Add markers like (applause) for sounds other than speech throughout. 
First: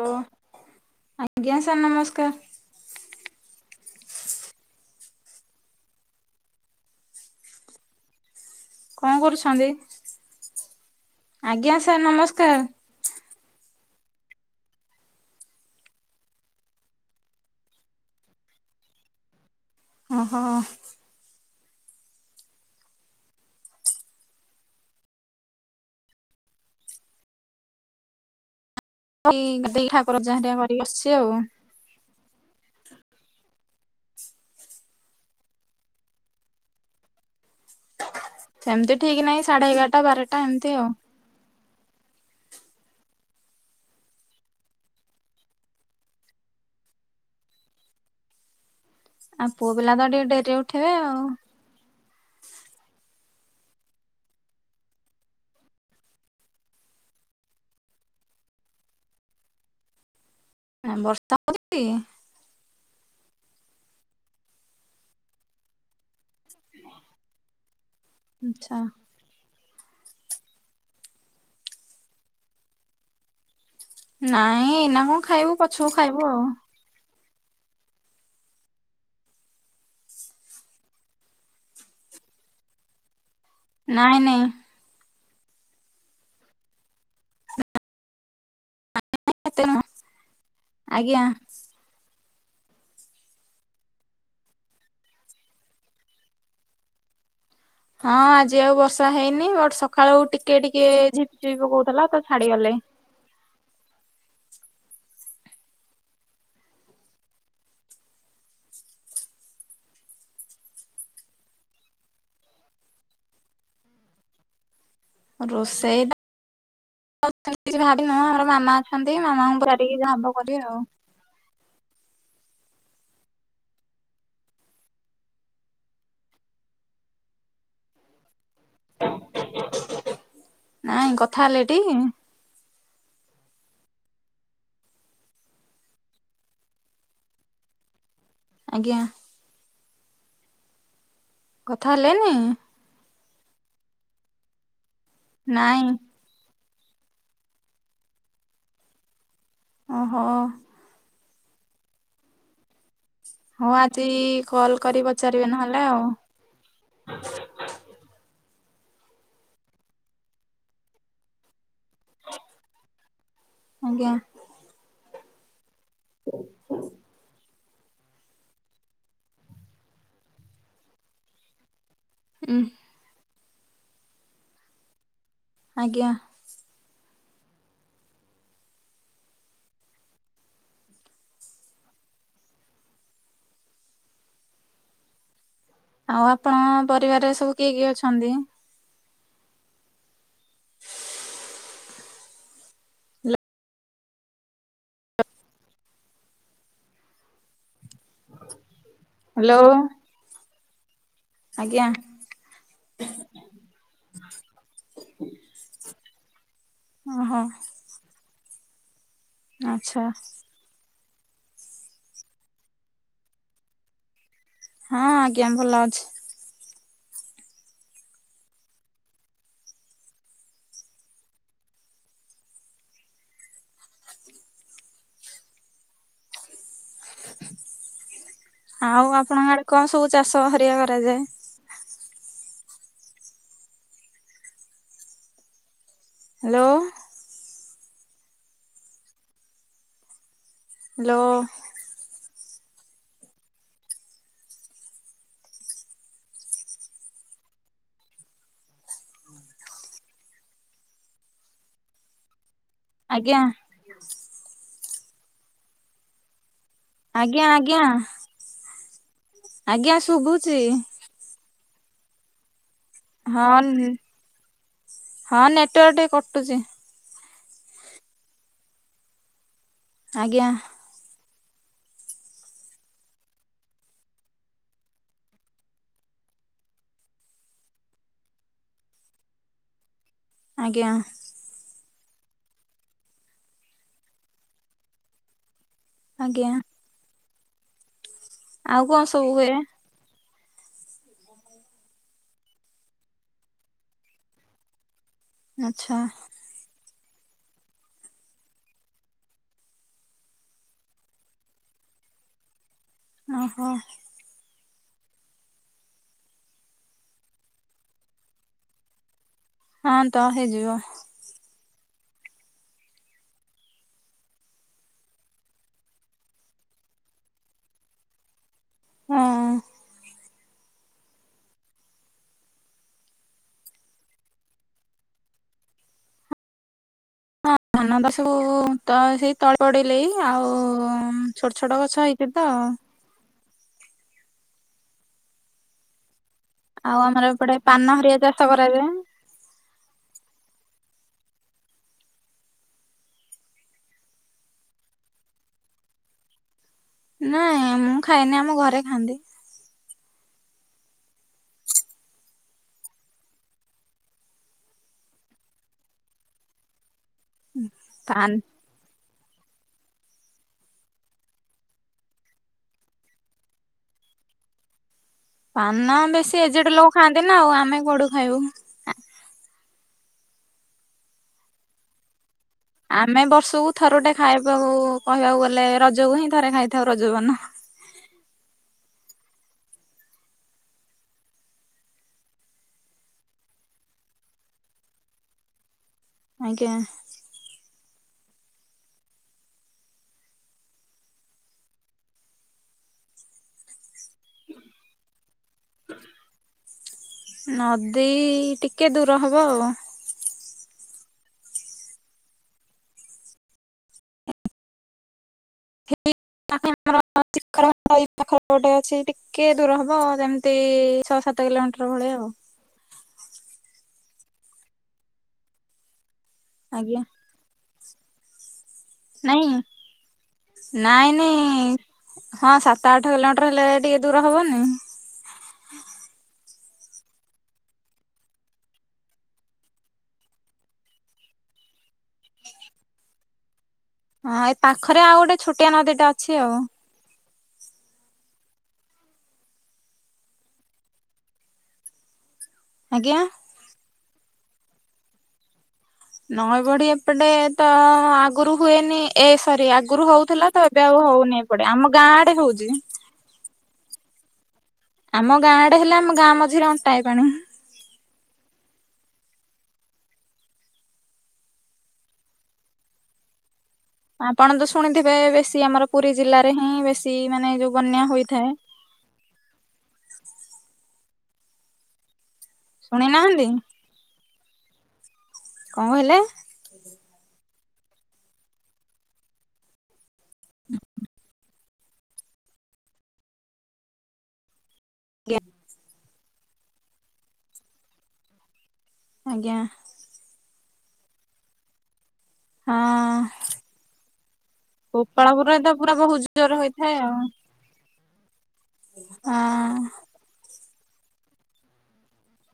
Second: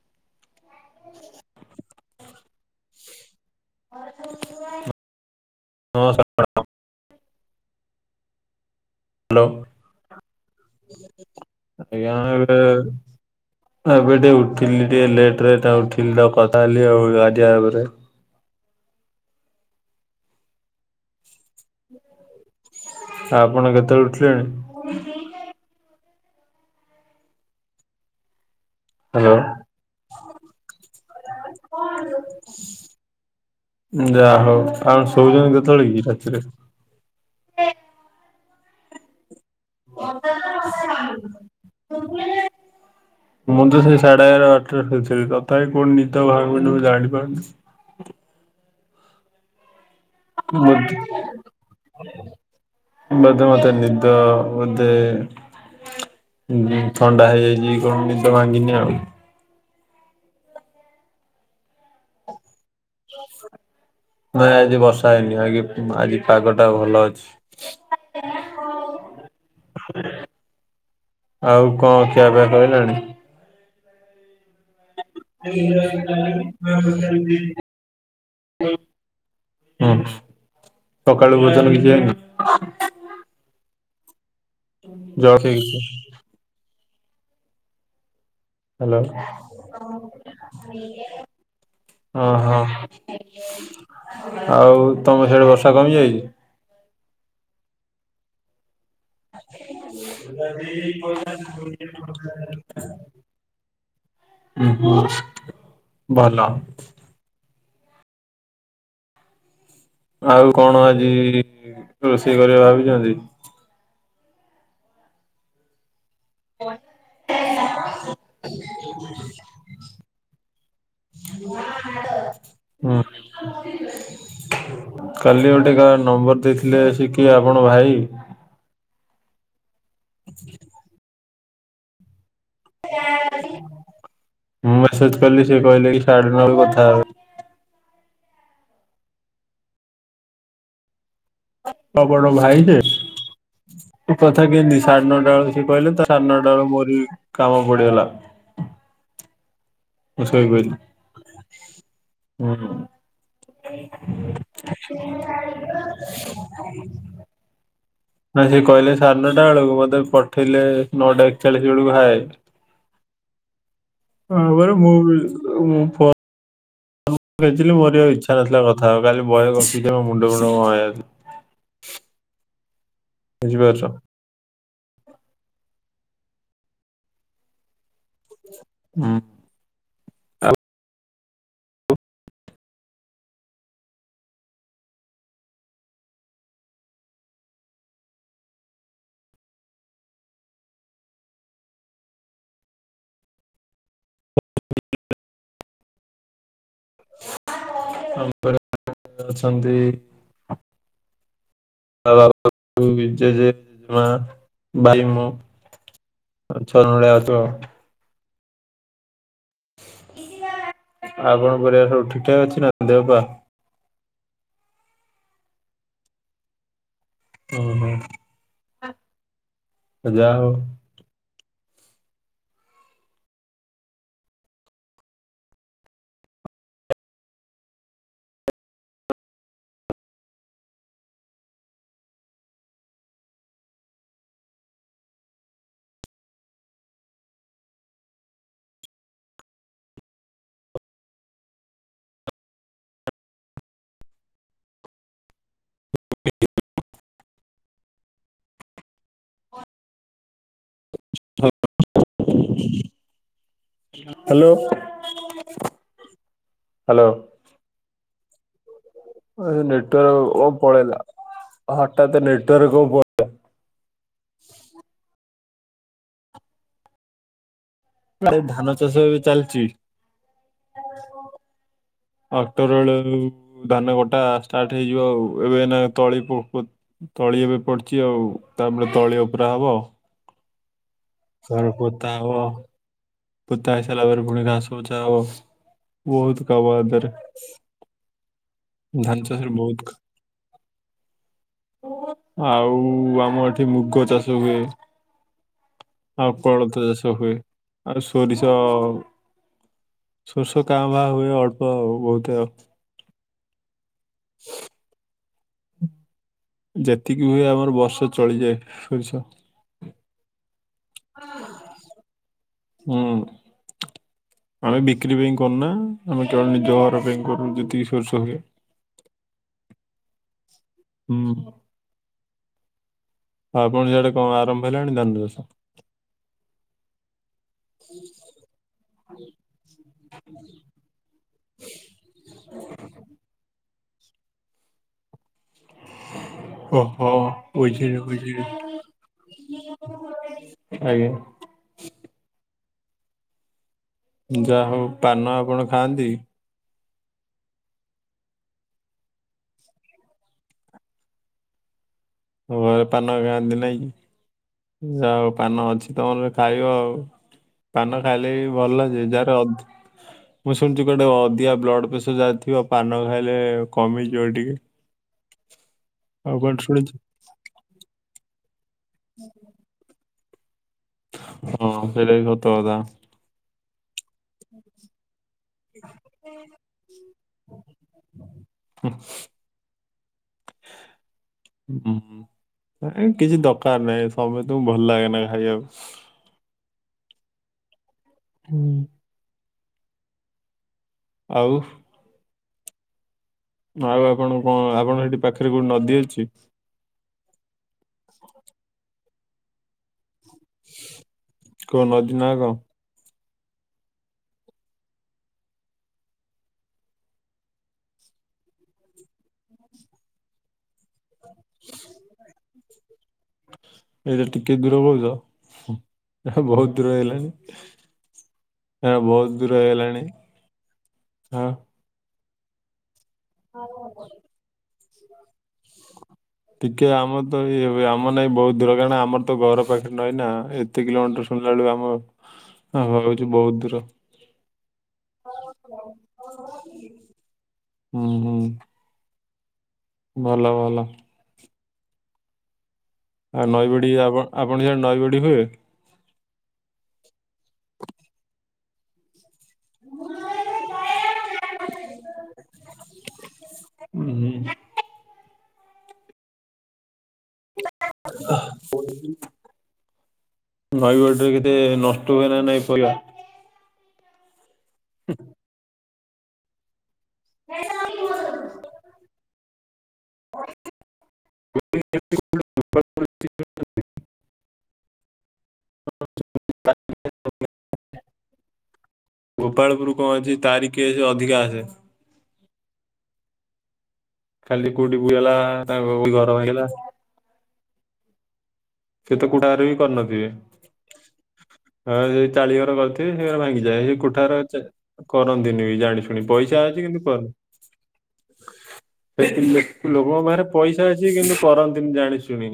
ଓ, ଆଜ୍ଞା ସାର ନମସ୍କାର। (unintelligible) କଣ କରୁଛନ୍ତି। ଆଜ୍ଞା ସାର ନମସ୍କାର। ଏବେ ଟିକେ ଉଠିଲି ଟିକେ ଲେଟରେ ତା ଉଠିଲି ତ କଥା ହେଲି ଆଉ ଗାଡିଆଗରେ। ଓହୋ। ଆପଣ କେତେବେଳୁ ଉଠିଲେଣି? ହ୍ୟାଲୋ (unintelligible) କରିକି ବସିଚି ଆଉ। କଣ ଲୋ? ଯାହା ହଉ ଆଉ ଶୋଉଚନ୍ତି କେତେବେଳେ କି ରାତିରେ। ସେମିତି ଠିକ ନାହିଁ ସାଢେ ଏଗାରଟା ବାରଟା ଏମିତି ଆଉ (unintelligible) ମୁଁ ତ ସେଇ ସାଡେଏଗାର ବାରଟା ଶୋଉଥିବି ତଥାପି ପୁଣି ନିଡ ଭାଙ୍ଗୁନି ମୁଁ ଜାଣିପାରୁନି। ଆଉ ପୁଅ ପିଲା ତ ଟି (unintelligible) ବୋଧେ ମତେ ନିଦ ବୋଧେ ଥଣ୍ଡା ହେଇଯାଇଚି କଣ ନିଦ ଭାଙ୍ଗିନି ଆଉ। ବର୍ଷା ପଡ଼ୁଚି? ନାଇଁ ଆଜି ବର୍ଷା ହେଇନି ଆ କି ଆଜି ପାଗ ଟା ଭଲ ଅଛି। ଆଚ୍ଛା ଆଉ କଣ ଖିଆପିଆ ସଇଲାଣି। ନାଇଁ ଏନା ମ (unintelligible) ହୁଁ ସକାଳୁ ଭୋଜନ କିଛି ହେଇନି? ନାଇଁ ନାଇଁ। ଯ (unintelligible) ହାଲୋ। ଏତେ ନୁହଁ ଆଜ୍ଞା। ହଁ ହଁ, ଆଉ ଆଉ ତମ ସେଡେ ବର୍ଷା କମିଯାଇଚି? ହଁ ଆଜି ଆଉ ବର୍ଷା ହେଇନି ବଟ ସକାଳୁ ଟିକେ ଟିକେ ଝିପି ଝିପ ପକାଉଥିଲା ତ ଛାଡିଗଲଣି। ଉ ହୁଁ ଭଲ। ଆଉ କଣ ଆଜି ରୋଷେଇ କରିବା ଭାବିଚନ୍ତି? ରୋଷେଇ ଟା କିଛି ଭାବିିନୁ ଆମର ମାମା ଅଛନ୍ତି ମାମାଙ୍କୁ (unintelligible) ଭାବ କରିବେ ଆଉ। ହୁଁ। କାଲି ଗୋଟେ କା ନମ୍ବର ଦେଇଥିଲେ ସେ କିଏ ଆପଣ ଭାଇ? ନାଇଁ କଥା ହେଲେ ଟି। ମୁଁ ମେସେଜ କଲି ସେ କହିଲେ କି ସାଢେ ନରୁ କଥା ହେବେ। ଆଜ୍ଞା। କଥା ଆପଣ ହେଲେନି ଭାଇ ସେ କଥା କେମିତି ସାଢେ ନଅଟା ବେଳ ସିଏ ନାଇଁ କହିଲେ ତ ସାଡେନରେ ମୋର ବି କାମ ପଡିଗଲା। ଓହୋ ମୁଁ ସୋଇପଇଲି ହଉ ଆଜି କଲ୍ କରି ହୁଁ। ପଚାରିବେ ନହେଲେ ଆଉ (inaudible) ନା ସେ କହିଲେ ସାଢେ ନଅଟା ବେଳକୁ ମତେ ପଠେଇଲେ ନଅଟା ଏକଚାଳିଶ ବେଳକୁ ହାଏ। ଆଜ୍ଞା। ମୁଁ କହିଲି ମୁଁ (unintelligible) (inaudible) ମୁଁଥିଲି ମୋ ଇଚ୍ଛା ନଥିଲା କଥା ହବାପାଇଁ କାଲି ବହେ ଗପିକି ମୋ ମୁଣ୍ଡ ଫୁଣ୍ଡ କଣ ହେଇଯାଇଥିଲା। ଉ। ବୁଝିପାରୁଚ? ଆଜ୍ଞା। ଉଁ ଆଉ ଆପଣ ପରିବାରରେ ସବୁ କିଏ କିଏ ଅଛନ୍ତି? (unintelligible) ଆମ ପରିବାରେ ହ୍ୟାଲୋ ଅଛନ୍ତି ଆଜ୍ଞା (unintelligible) ମା ଭାଇ ମୁଁ। ଓହୋ (unintelligible) ଆଛା। ଆଉ (unintelligible) ପରିବାର ସବୁ ଠିକ ଠାକ୍ ଅଛି ନା ଦେହ ପା? ହଁ ଆଜ୍ଞା ଭଲ ଅଛି। ଓ ହ ଆ ଯା ହଉ। ଆଉ ଆପଣଙ୍କ ଆଡେ କଣ ସବୁ ଚାଷ ହେରିକା କରାଯାଏ? ହ୍ୟାଲୋ। ହ୍ୟାଲୋ। (unintelligible) ହ (unintelligible) ଆଜ୍ଞା। ହ୍ୟାଲୋ ହ୍ୟାଲୋ ଆଜ୍ଞା ଆଜ୍ଞା ଅ ଆଜ୍ଞା ନେଟୱାର୍କ ଶୁଭୁଛି। ପଳେଇଲା ହଠାତ ନେଟୱାର୍କ କଣ ପ ହଁ ନି ହଁ ନେଟୱାର୍କ ଟିକେ କଟୁଚି। ଧାନ ଚାଷ ଏବେ ଚାଲିଚି। ଆଜ୍ଞା। ଆକ୍ଟୋବର ବେଳକୁ ଧାନ କଟା ଷ୍ଟାର୍ଟ ହେଇଯିବ ଆଉ। ଏବେ ଏୟିନା ତଳିକୁ ଉ ତଳି ଏବେ ପଡିଚି ଆଉ ତାପରେ ତଳି ଉପୁରା ହବ ଆଉ। ଆଜ୍ଞା। ତାପର ପୋତା ହବ। ପୋତା ହେଇସାରିଲା ପରେ ପୁଣି ଘାସ ଉଚ୍ଚା ହବ। ବହୁତ ଆଜ୍ଞା। କାମ ଆ ଦେହରେ। ଆଉ କଣ ଧାନ ସବୁ ଚାସ ହୁଏ? ରେ ବହୁତ ଆଉ ଆମ ଏଠି ମୁଗ ଚାଷ ହୁଏ। ଆଚଛା। ଆଉ କୋଳଥ ଚାଷ ହୁଏ ଆରେ ସୋରିଷ ସୋରିଷ କାଁ ଭା ହୁଏ ଅଳ୍ପ ବହୁତ ଆଉ। ଓହୋ। ଯେତିକି ହୁଏ ଆମର ବର୍ଷ ଚଳିଯାଏ ସୋରିଷ। ହଁ ତ ହେଇଯିବ। ହୁଁ। ଆମେ ବିକ୍ରି ପାଇଁ କରୁନା। ଆମେ କେବଳ ନିଜ ଘର ପାଇଁ କରୁ ଯେତିକି ସୋରିଷ ହୁଏ। ହଁ। ହୁଁ। ହଁ ଆପଣ ସିଆଡେ କଣ ଆରମ୍ଭ ହେଲାଣି ଧାନ ଚାଷ? ହଁ ଧାନ ଚାଷ କୁ ତ ସେଇ ତଳେ ପଡିଲେ ହିଁ ଆଉ ଛୋଟ ଛୋଟ ଗଛ ହେଇଚି ତ। ଆଉ ଓଃହୋ ଆମର ଏପଟେ ପାନ ବୁଝିଲି ହରିଆ ଚାଷ କରାଯାଏ। ବୁଝିଲି। ଆଜ୍ଞା। ଯାହା ହଉ ପାନ ଆପଣ ଖାଆନ୍ତି? ନାଇଁ ମୁଁ ଖାଏନି। ଆମ ଘରେ ଖାଆନ୍ତି। ଆଉ ଘରେ ପାନ ଖାଆନ୍ତି ନାଇଁ କି? ଯା ହଉ ପାନ ଅଛି ତମର ଖାଇବ ଆଉ। ପାନ ଖାଇଲେ ବି ଭଲ ଯେ ଯାହାର ଅଧି ମୁଁ ଶୁଣିଚି କୁଆଡ଼େ ଅଧିକା ବ୍ଲଡ ପ୍ରେସର ଯାହାର ଥିବ ପାନ ଖାଇଲେ କମିଯିବ ଟିକେ। ପାନ ଆଉ ବେଶୀ କୁଆଡେ ଏଜେଡ ଲୋକ ଶୁଣିଛି ଖାଆନ୍ତି ନା ଆଉ, ଆମେ କୋଉଠୁ ଖାଇବୁ? ହଁ ସେଇଟା ବି ସତ କଥା। ଆମେ ବର୍ଷକୁ ଥରଟେ ଖାଇବାକୁ କହିବାକୁ ଗଲେ ରଜକୁ ହିଁ ଥରେ ଖାଇଥାଉ ରଜ ପାନ। ହୁଁ। ହୁଁ କିଛି ଦରକାର ନାହିଁ ସମେସ୍ତଙ୍କୁ ଭଲ ଲାଗେନା ଖାଇବାକୁ। ଆଜ୍ଞା। ହୁଁ। ଆଉ? ଆଉ ଆପଣ କଣ ଆପଣ ସେଠି ପାଖରେ କୋଉଠି ନଦୀ ଅଛି? ନଦୀ ଟିକେ ଦୂର ହବ ଆଉ। କୋଉ ନଦୀ ନା କଣ? (unintelligible) (unintelligible) ଅଛି ଟିକେ ଦୂର ହବ ଯେମିତି ଛଅ ସାତ ସାତ କିଲୋମିଟର ଭଳିଆ ଆଉ। ଏଇଟା ଟିକେ ଦୂର କହୁଚ। ଏ ବହୁତ ଦୂର ଆଜ୍ଞା ହେଇଗଲାଣି। ହଁ ବହୁତ ନାଇଁ ଦୂର ହେଇଗଲାଣି ନାଇଁ ହଁ ନାଇଁ। ହଁ ସାତ ଆଠ କିଲୋମିଟର ହେଲେ ଟିକେ ଦୂର ହବନି। ଟିକେ ଆମର ତ ଇଏ ଆମର ଲାଗି ବହୁତ ଦୂର କାରଣ ଆମର ତ ଘର ପାଖେରେ ନଈ ନା ଏ ଏତେ କିଲୋମିଟର ଶୁଣିଲା ବେଳକୁ ଆମ ଲାଗୁଛି ବହୁତ ଦୂର। ହଁ ଏ ପାଖରେ ଆଉ ଗୋଟେ ଛୋଟିଆ ନଦୀ ଟା ଅଛି ଆଉ। ହୁଁ ହୁଁ। ଭଲ ଭଲ। ଆଜ୍ଞା? ଆଉ ନଈବଢି ଆପ ଆପଣ ସିଆଡେ ନଈବଢି ହୁଏ? ନଈ ବଢି ଏପଟେ ତ ଆଗୁରୁ ହୁଏନି ଏସ୍ ସରି ଆଗରୁ ହଉଥିଲା ତ ଏବେ ଆଉ ହଉନି ଏପଟେ ଆମ ଗାଁ ଆଡେ ହଉଛି। ହୁଁ ହୁଁ। ଆମ ଗାଁ ଆଡେ ହେଲେ ଆମ ଗାଁ ମଝିରେ ଅଣ୍ଟାଏ ପାଣି। (unintelligible) ନଈବଢିରେ କେତେ ନଷ୍ଟ ହୁଏ ନା ନାଇଁ ପରିବା? ଆପଣ ତ ଶୁଣିଥିବେ ବେଶୀ ଆମର ପୁରୀ ଜିଲ୍ଲାରେ ହିଁ ବେଶୀ ମାନେ ଯୋଉ ବନ୍ୟା ହୋଇଥାଏ। (inaudible) (unintelligible) ଶୁଣି ନାହାଁନ୍ତି? କଣ କହିଲା? (unintelligible) ଗୋପାଳପୁରୁ। କହ ଅଛି ତାରିକେ ସେ ଅଧିକା ଆସେ। କାଲି କୋଉଠି ବୁହି ହେଲା ଆଜ୍ଞା ତା କଉଠି ଘର ଭାଙ୍ଗିଲା। ସେ ତ କୁଡା ଆଜ୍ଞା ବି କରିନଥିବେ? ହଁ ସେ ଚାଳିଘର ହଁ କରିଥିବେ ସେ ଘରେ ଭାଙ୍ଗିଯାଏ ସେ କୋଠାଘର ଚେ ଗୋପାଳପୁରରେ କରନ୍ତିନି ତ ବି ପୁରା ଜାଣି ବହୁତ ଶୁଣି ଜୋରରେ ପଇସା ଅଛି ହୋଇଥାଏ କିନ୍ତୁ ଆଉ କର (unintelligible) ଲୋକ ହଁ ଲୋକଙ୍କ ପାଖରେ ପଇସା ଅଛି କିନ୍ତୁ କରନ୍ତିନି ଜାଣି ଶୁଣି।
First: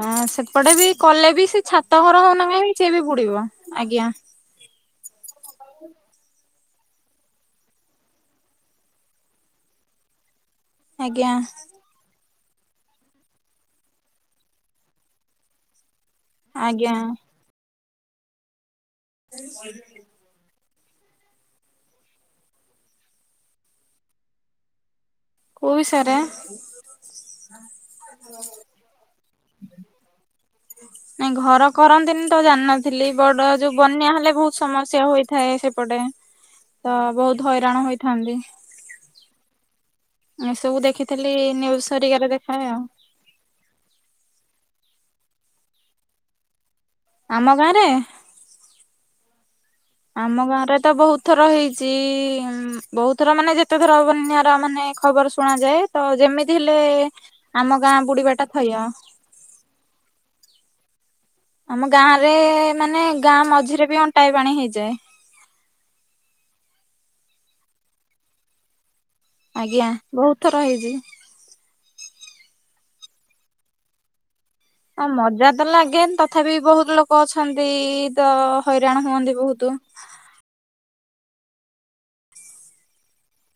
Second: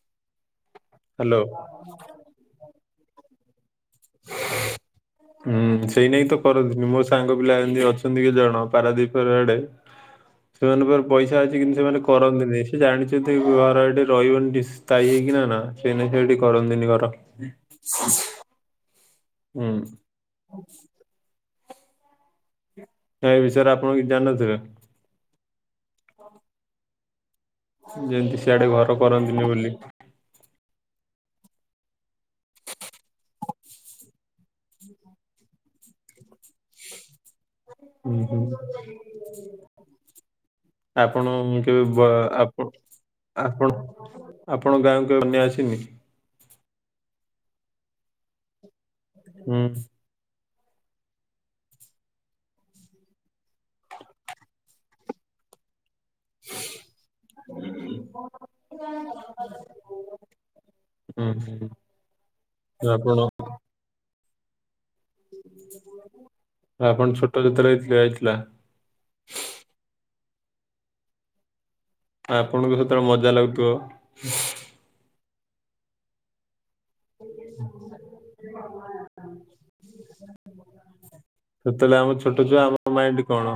ହଁ ସେପଟେ ବି କଲେ ହ୍ୟାଲୋ ବି ସେ ଛାତ ଘର ହଉନା କାହିଁକ ସିଏ ବି ବୁଡିବ ଆଜ୍ଞା। (inaudible) ହୁଁ ସେଇ ନାଗିତ କରନ୍ତିନି ମୋ ସାଙ୍ଗ ପିଲା ଏମିତି ଅଛନ୍ତି କଛି ଜଣ ପାରାଦ୍ୱୀପର ଆଡେ। ସେମାନଙ୍କ ପାଖରେ ଆଜ୍ଞା ପଇସା ଅଛି କିନ୍ତୁ ସେମାନେ କ କରନ୍ତିନି ସେ ଜାଣିଛନ୍ତି ଘର ଏଠି ରହିବନି ଟି ସ୍ଥାୟୀ ହେଇକି ନା ନା ସେନାଗି ସେଠି କରନ୍ତିନି ଆଜ୍ଞା ଘର। ହୁଁ। ୟା ବିଷୟରେ ଆପଣ କିଛି ଜାଣିନଥିବେ? କଉ ବିସୟରେ? ଯେମତି ସିଆଡେ ଘର କରନ୍ତିୁନି ବୋଲି। (inaudible) ନାଇଁ ଘର କରନ୍ତିନି ତ ଜାଣିନଥିଲି ବଡ ଯୋଉ ବନ୍ୟା ହେଲେ ବହୁତ ସମସ୍ୟା ହୋଇଥାଏ ସେପଟେ। ତ ବହୁତ ହଇରାଣ ହୁଁ ହୋଇଥାନ୍ତି। ହୁଁ। ଏସବୁ ଦେଖିଥିଲି ଆପଣ ମୁଁ ନ୍ୟୁଜ କେବେ ବା ହରିକାରେ ଦେଖାଏ ଆପ ଆଉ ଆପଣ ଆପଣ ଗାଁକୁ କେବେ ବନ୍ୟା ଆସିନି? ଆମ ଗାଁରେ? ହୁଁ। ଆମ ଗାଁ ରେ ତ ବହୁତ ଥର ହେଇଛି ବହୁତ ଥର ମାନେ ଯେତେ ଥର ବନ୍ୟାର ମାନେ କ ଖବର ଶୁଣାଯାଏ ତ ଯେମିତି ହେଲେ ଆମ ଗାଁ ବୁଡିବାଟା ଥୟ। ଆ (unintelligible) ଆମ ଗାଁ ରେ ମାନେ ଆପଣ ଗାଁ ମଝିରେ ବି ଅଣ୍ଟାଏ ପାଣି ହେଇଯାଏ। ଆ ଆପଣ ଛୋଟ ଯେତେବେଳେ ହେଇଥିଲା ଯାଇଥିଲା ଆଜ୍ଞା ବହୁତ ଥର ହେଇଛି। ଆଉ ଆପଣଙ୍କୁ ସେତେବେଳେ ମଜା ଲାଗୁଥିବ, ହଁ ମଜା ତ ଲାଗେନ୍ ତଥାପି ବହୁତ ଲୋ କ ଅଛନ୍ତି ତ ହଇରାଣ ହୁଅନ୍ତି ବହୁତୁ। ସେତେବେଳେ ଆମ ଛୋଟ ଛୁଆ ଆମ ମାଇଣ୍ଡ କଣ?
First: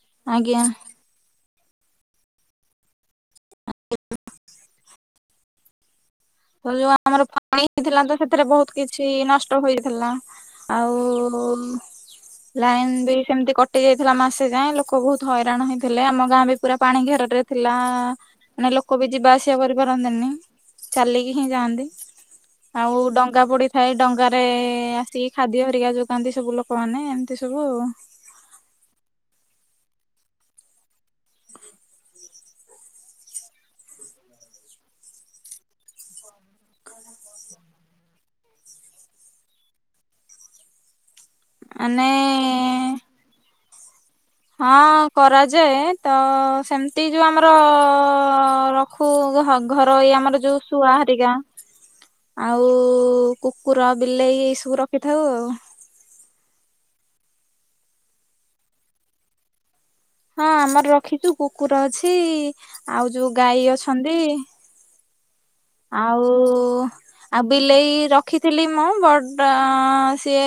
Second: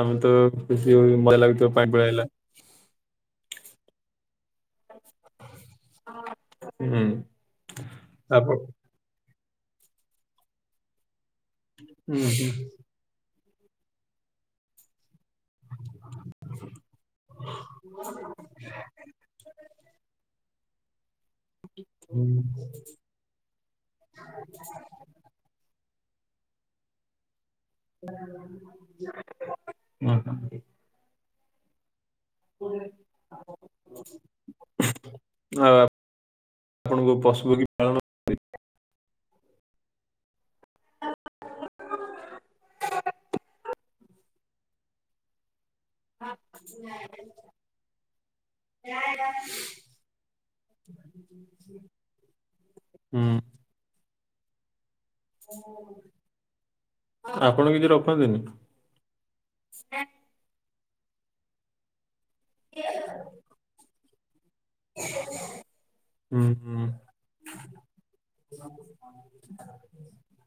ଆମେ ତ ଆଜ୍ଞା। ଖୁସି ହୁଏ ମଜା ଲାଗୁଥିବ ପାଣି ପଳେଇ ଆଇଲା। ଆ (unintelligible) ହଁ। ତ ଯୋଉ ଆମର ପାଣି ଥିଲା ତ ସେଥିରେ ଆପଣ ବହୁତ କିଛି କିଛି ନଷ୍ଟ ହୋଇଥିଲା, ଆଉ ହୁଁ ହୁଁ ଲାଇନ୍ ବି କେମିତି କ କଟି ଯାଇଥିଲା ମାସେ ଯାଏ ଜାଇଲୁ, ଲୋକ ବହୁତ ହଇରାଣ ହେଇଥିଲେ ଆମ ଗାଁରେ ପୁରା ପାଣି ଘେର ଟା ଥିଲା। ମାନେ ଲୋକ ବି ଯିବା ଆସିବା କରିପାରନ୍ତିନି ଚାଲିକି ହିଁ ଯାଆନ୍ତି ହୁଁ ଆଉ ଡଙ୍ଗା ପଡି ଖାଇ ଡଙ୍ଗାରେ ରେ ଆସିକି ଖାଦ୍ୟ ହେରିକା ଯୋଗାନ୍ତି ସବୁ ଲୋକମାନେ ଏମିତି ସବୁ (unintelligible) (unintelligible) (unintelligible) ହୁଁ। (unintelligible) ଆ ଆପଣଙ୍କୁ ପଶୁପକ୍ଷୀ ପାଳନ ଆନେ ଏ ହଁ କରାଯାଏ। ତ ସେମିତି ଯୋଉ ଆମର ଅ ଅ ରଖୁ ଘ ଘରୋଇ ଆମର ଯୋଉ ଶୁଆ ହରିକା ଆଉ ହୁଁ କୁକୁର, ବିଲେଇ ଏ ସବୁ ର ଆପଣ କିଛି ରଖନ୍ତିନି ହଁ ଆମର ରଖିଛୁ କୁକୁର ଅଛି ଆଉ ଯୋଉ ଗାଈ ଅଛନ୍ତି। (unintelligible) ଆଉ ହୁଁ ହୁଁ ଉ ଆଉ ବିଲେଇ ରଖିଥିଲି ମୁଁ ବଟ ଅ ସିଏ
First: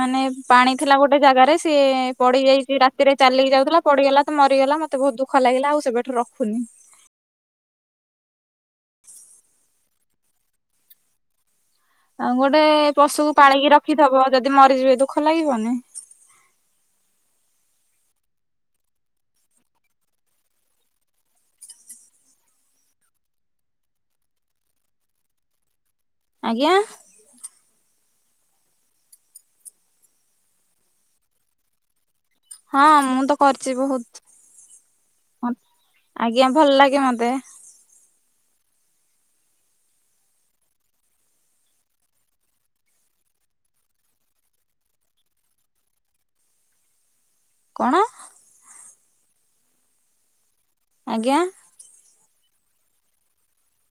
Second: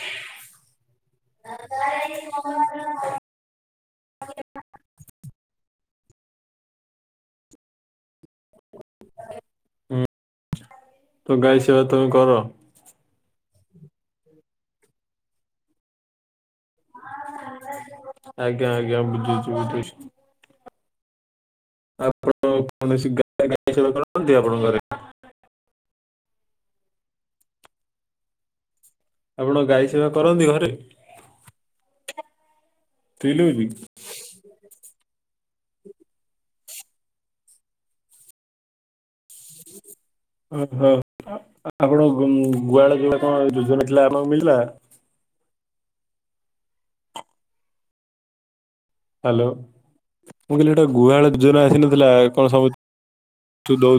ମାନେ ପାଣି ଥିଲା ଗୋଟେ ଜାଗାରେ ସିଏ ପଡି ଯାଇଛି ରାତିରେ ଚାଲିକି ଯାଉଥିଲା ପଡିଗଲା ତ ମରିଗଲା ମୋତେ ବହୁତ ଦୁଖ ଲାଗିଲା ଆଉ ସେବେଠୁ ରଖୁନି। ହୁଁ ତ ଗାଈ ସେବା ତ ଆଉ ଗୋଟେ ପଶୁକୁ ପାଳିକି ରଖିଥିବ ଯଦି ମରିଯିବେ ଦୁଃଖ ଲାଗିବନି। ଆଜ୍ଞା ଆଜ୍ଞା ବୁଝୁଛୁ ବୁଝୁଛୁ। ଆପଣ କୌଣସି ଗାଈ (unintelligible) କରନ୍ତି ଆପଣଙ୍କରେ ଆଜ୍ଞା ଆପଣ ଗାଈ ସେବା କରନ୍ତି ଘରେ? ହଁ ମୁଁ ତ ପିଲଉଚି କରିଛି ବହୁତ୍। (unintelligible) (inaudible) ଆଜ୍ଞା ଭଲ ଲାଗେ ମତେ। ଓ ହୋ। ଆପଣଙ୍କୁ ଗୁଆଳ ଯୋଉ ଆପଣ ଯୋଜନା ଥିଲା ଆପଣଙ୍କୁ ମିଳିଲା? କଣ? ହ୍ୟାଲୋ ମୁଁ କହିଲି ଗୋଟେ ଗୁହାଳ ଆଜ୍ଞା। ଯୋଜନା ଆସିନଥିଲା କଣ ସବୁଉ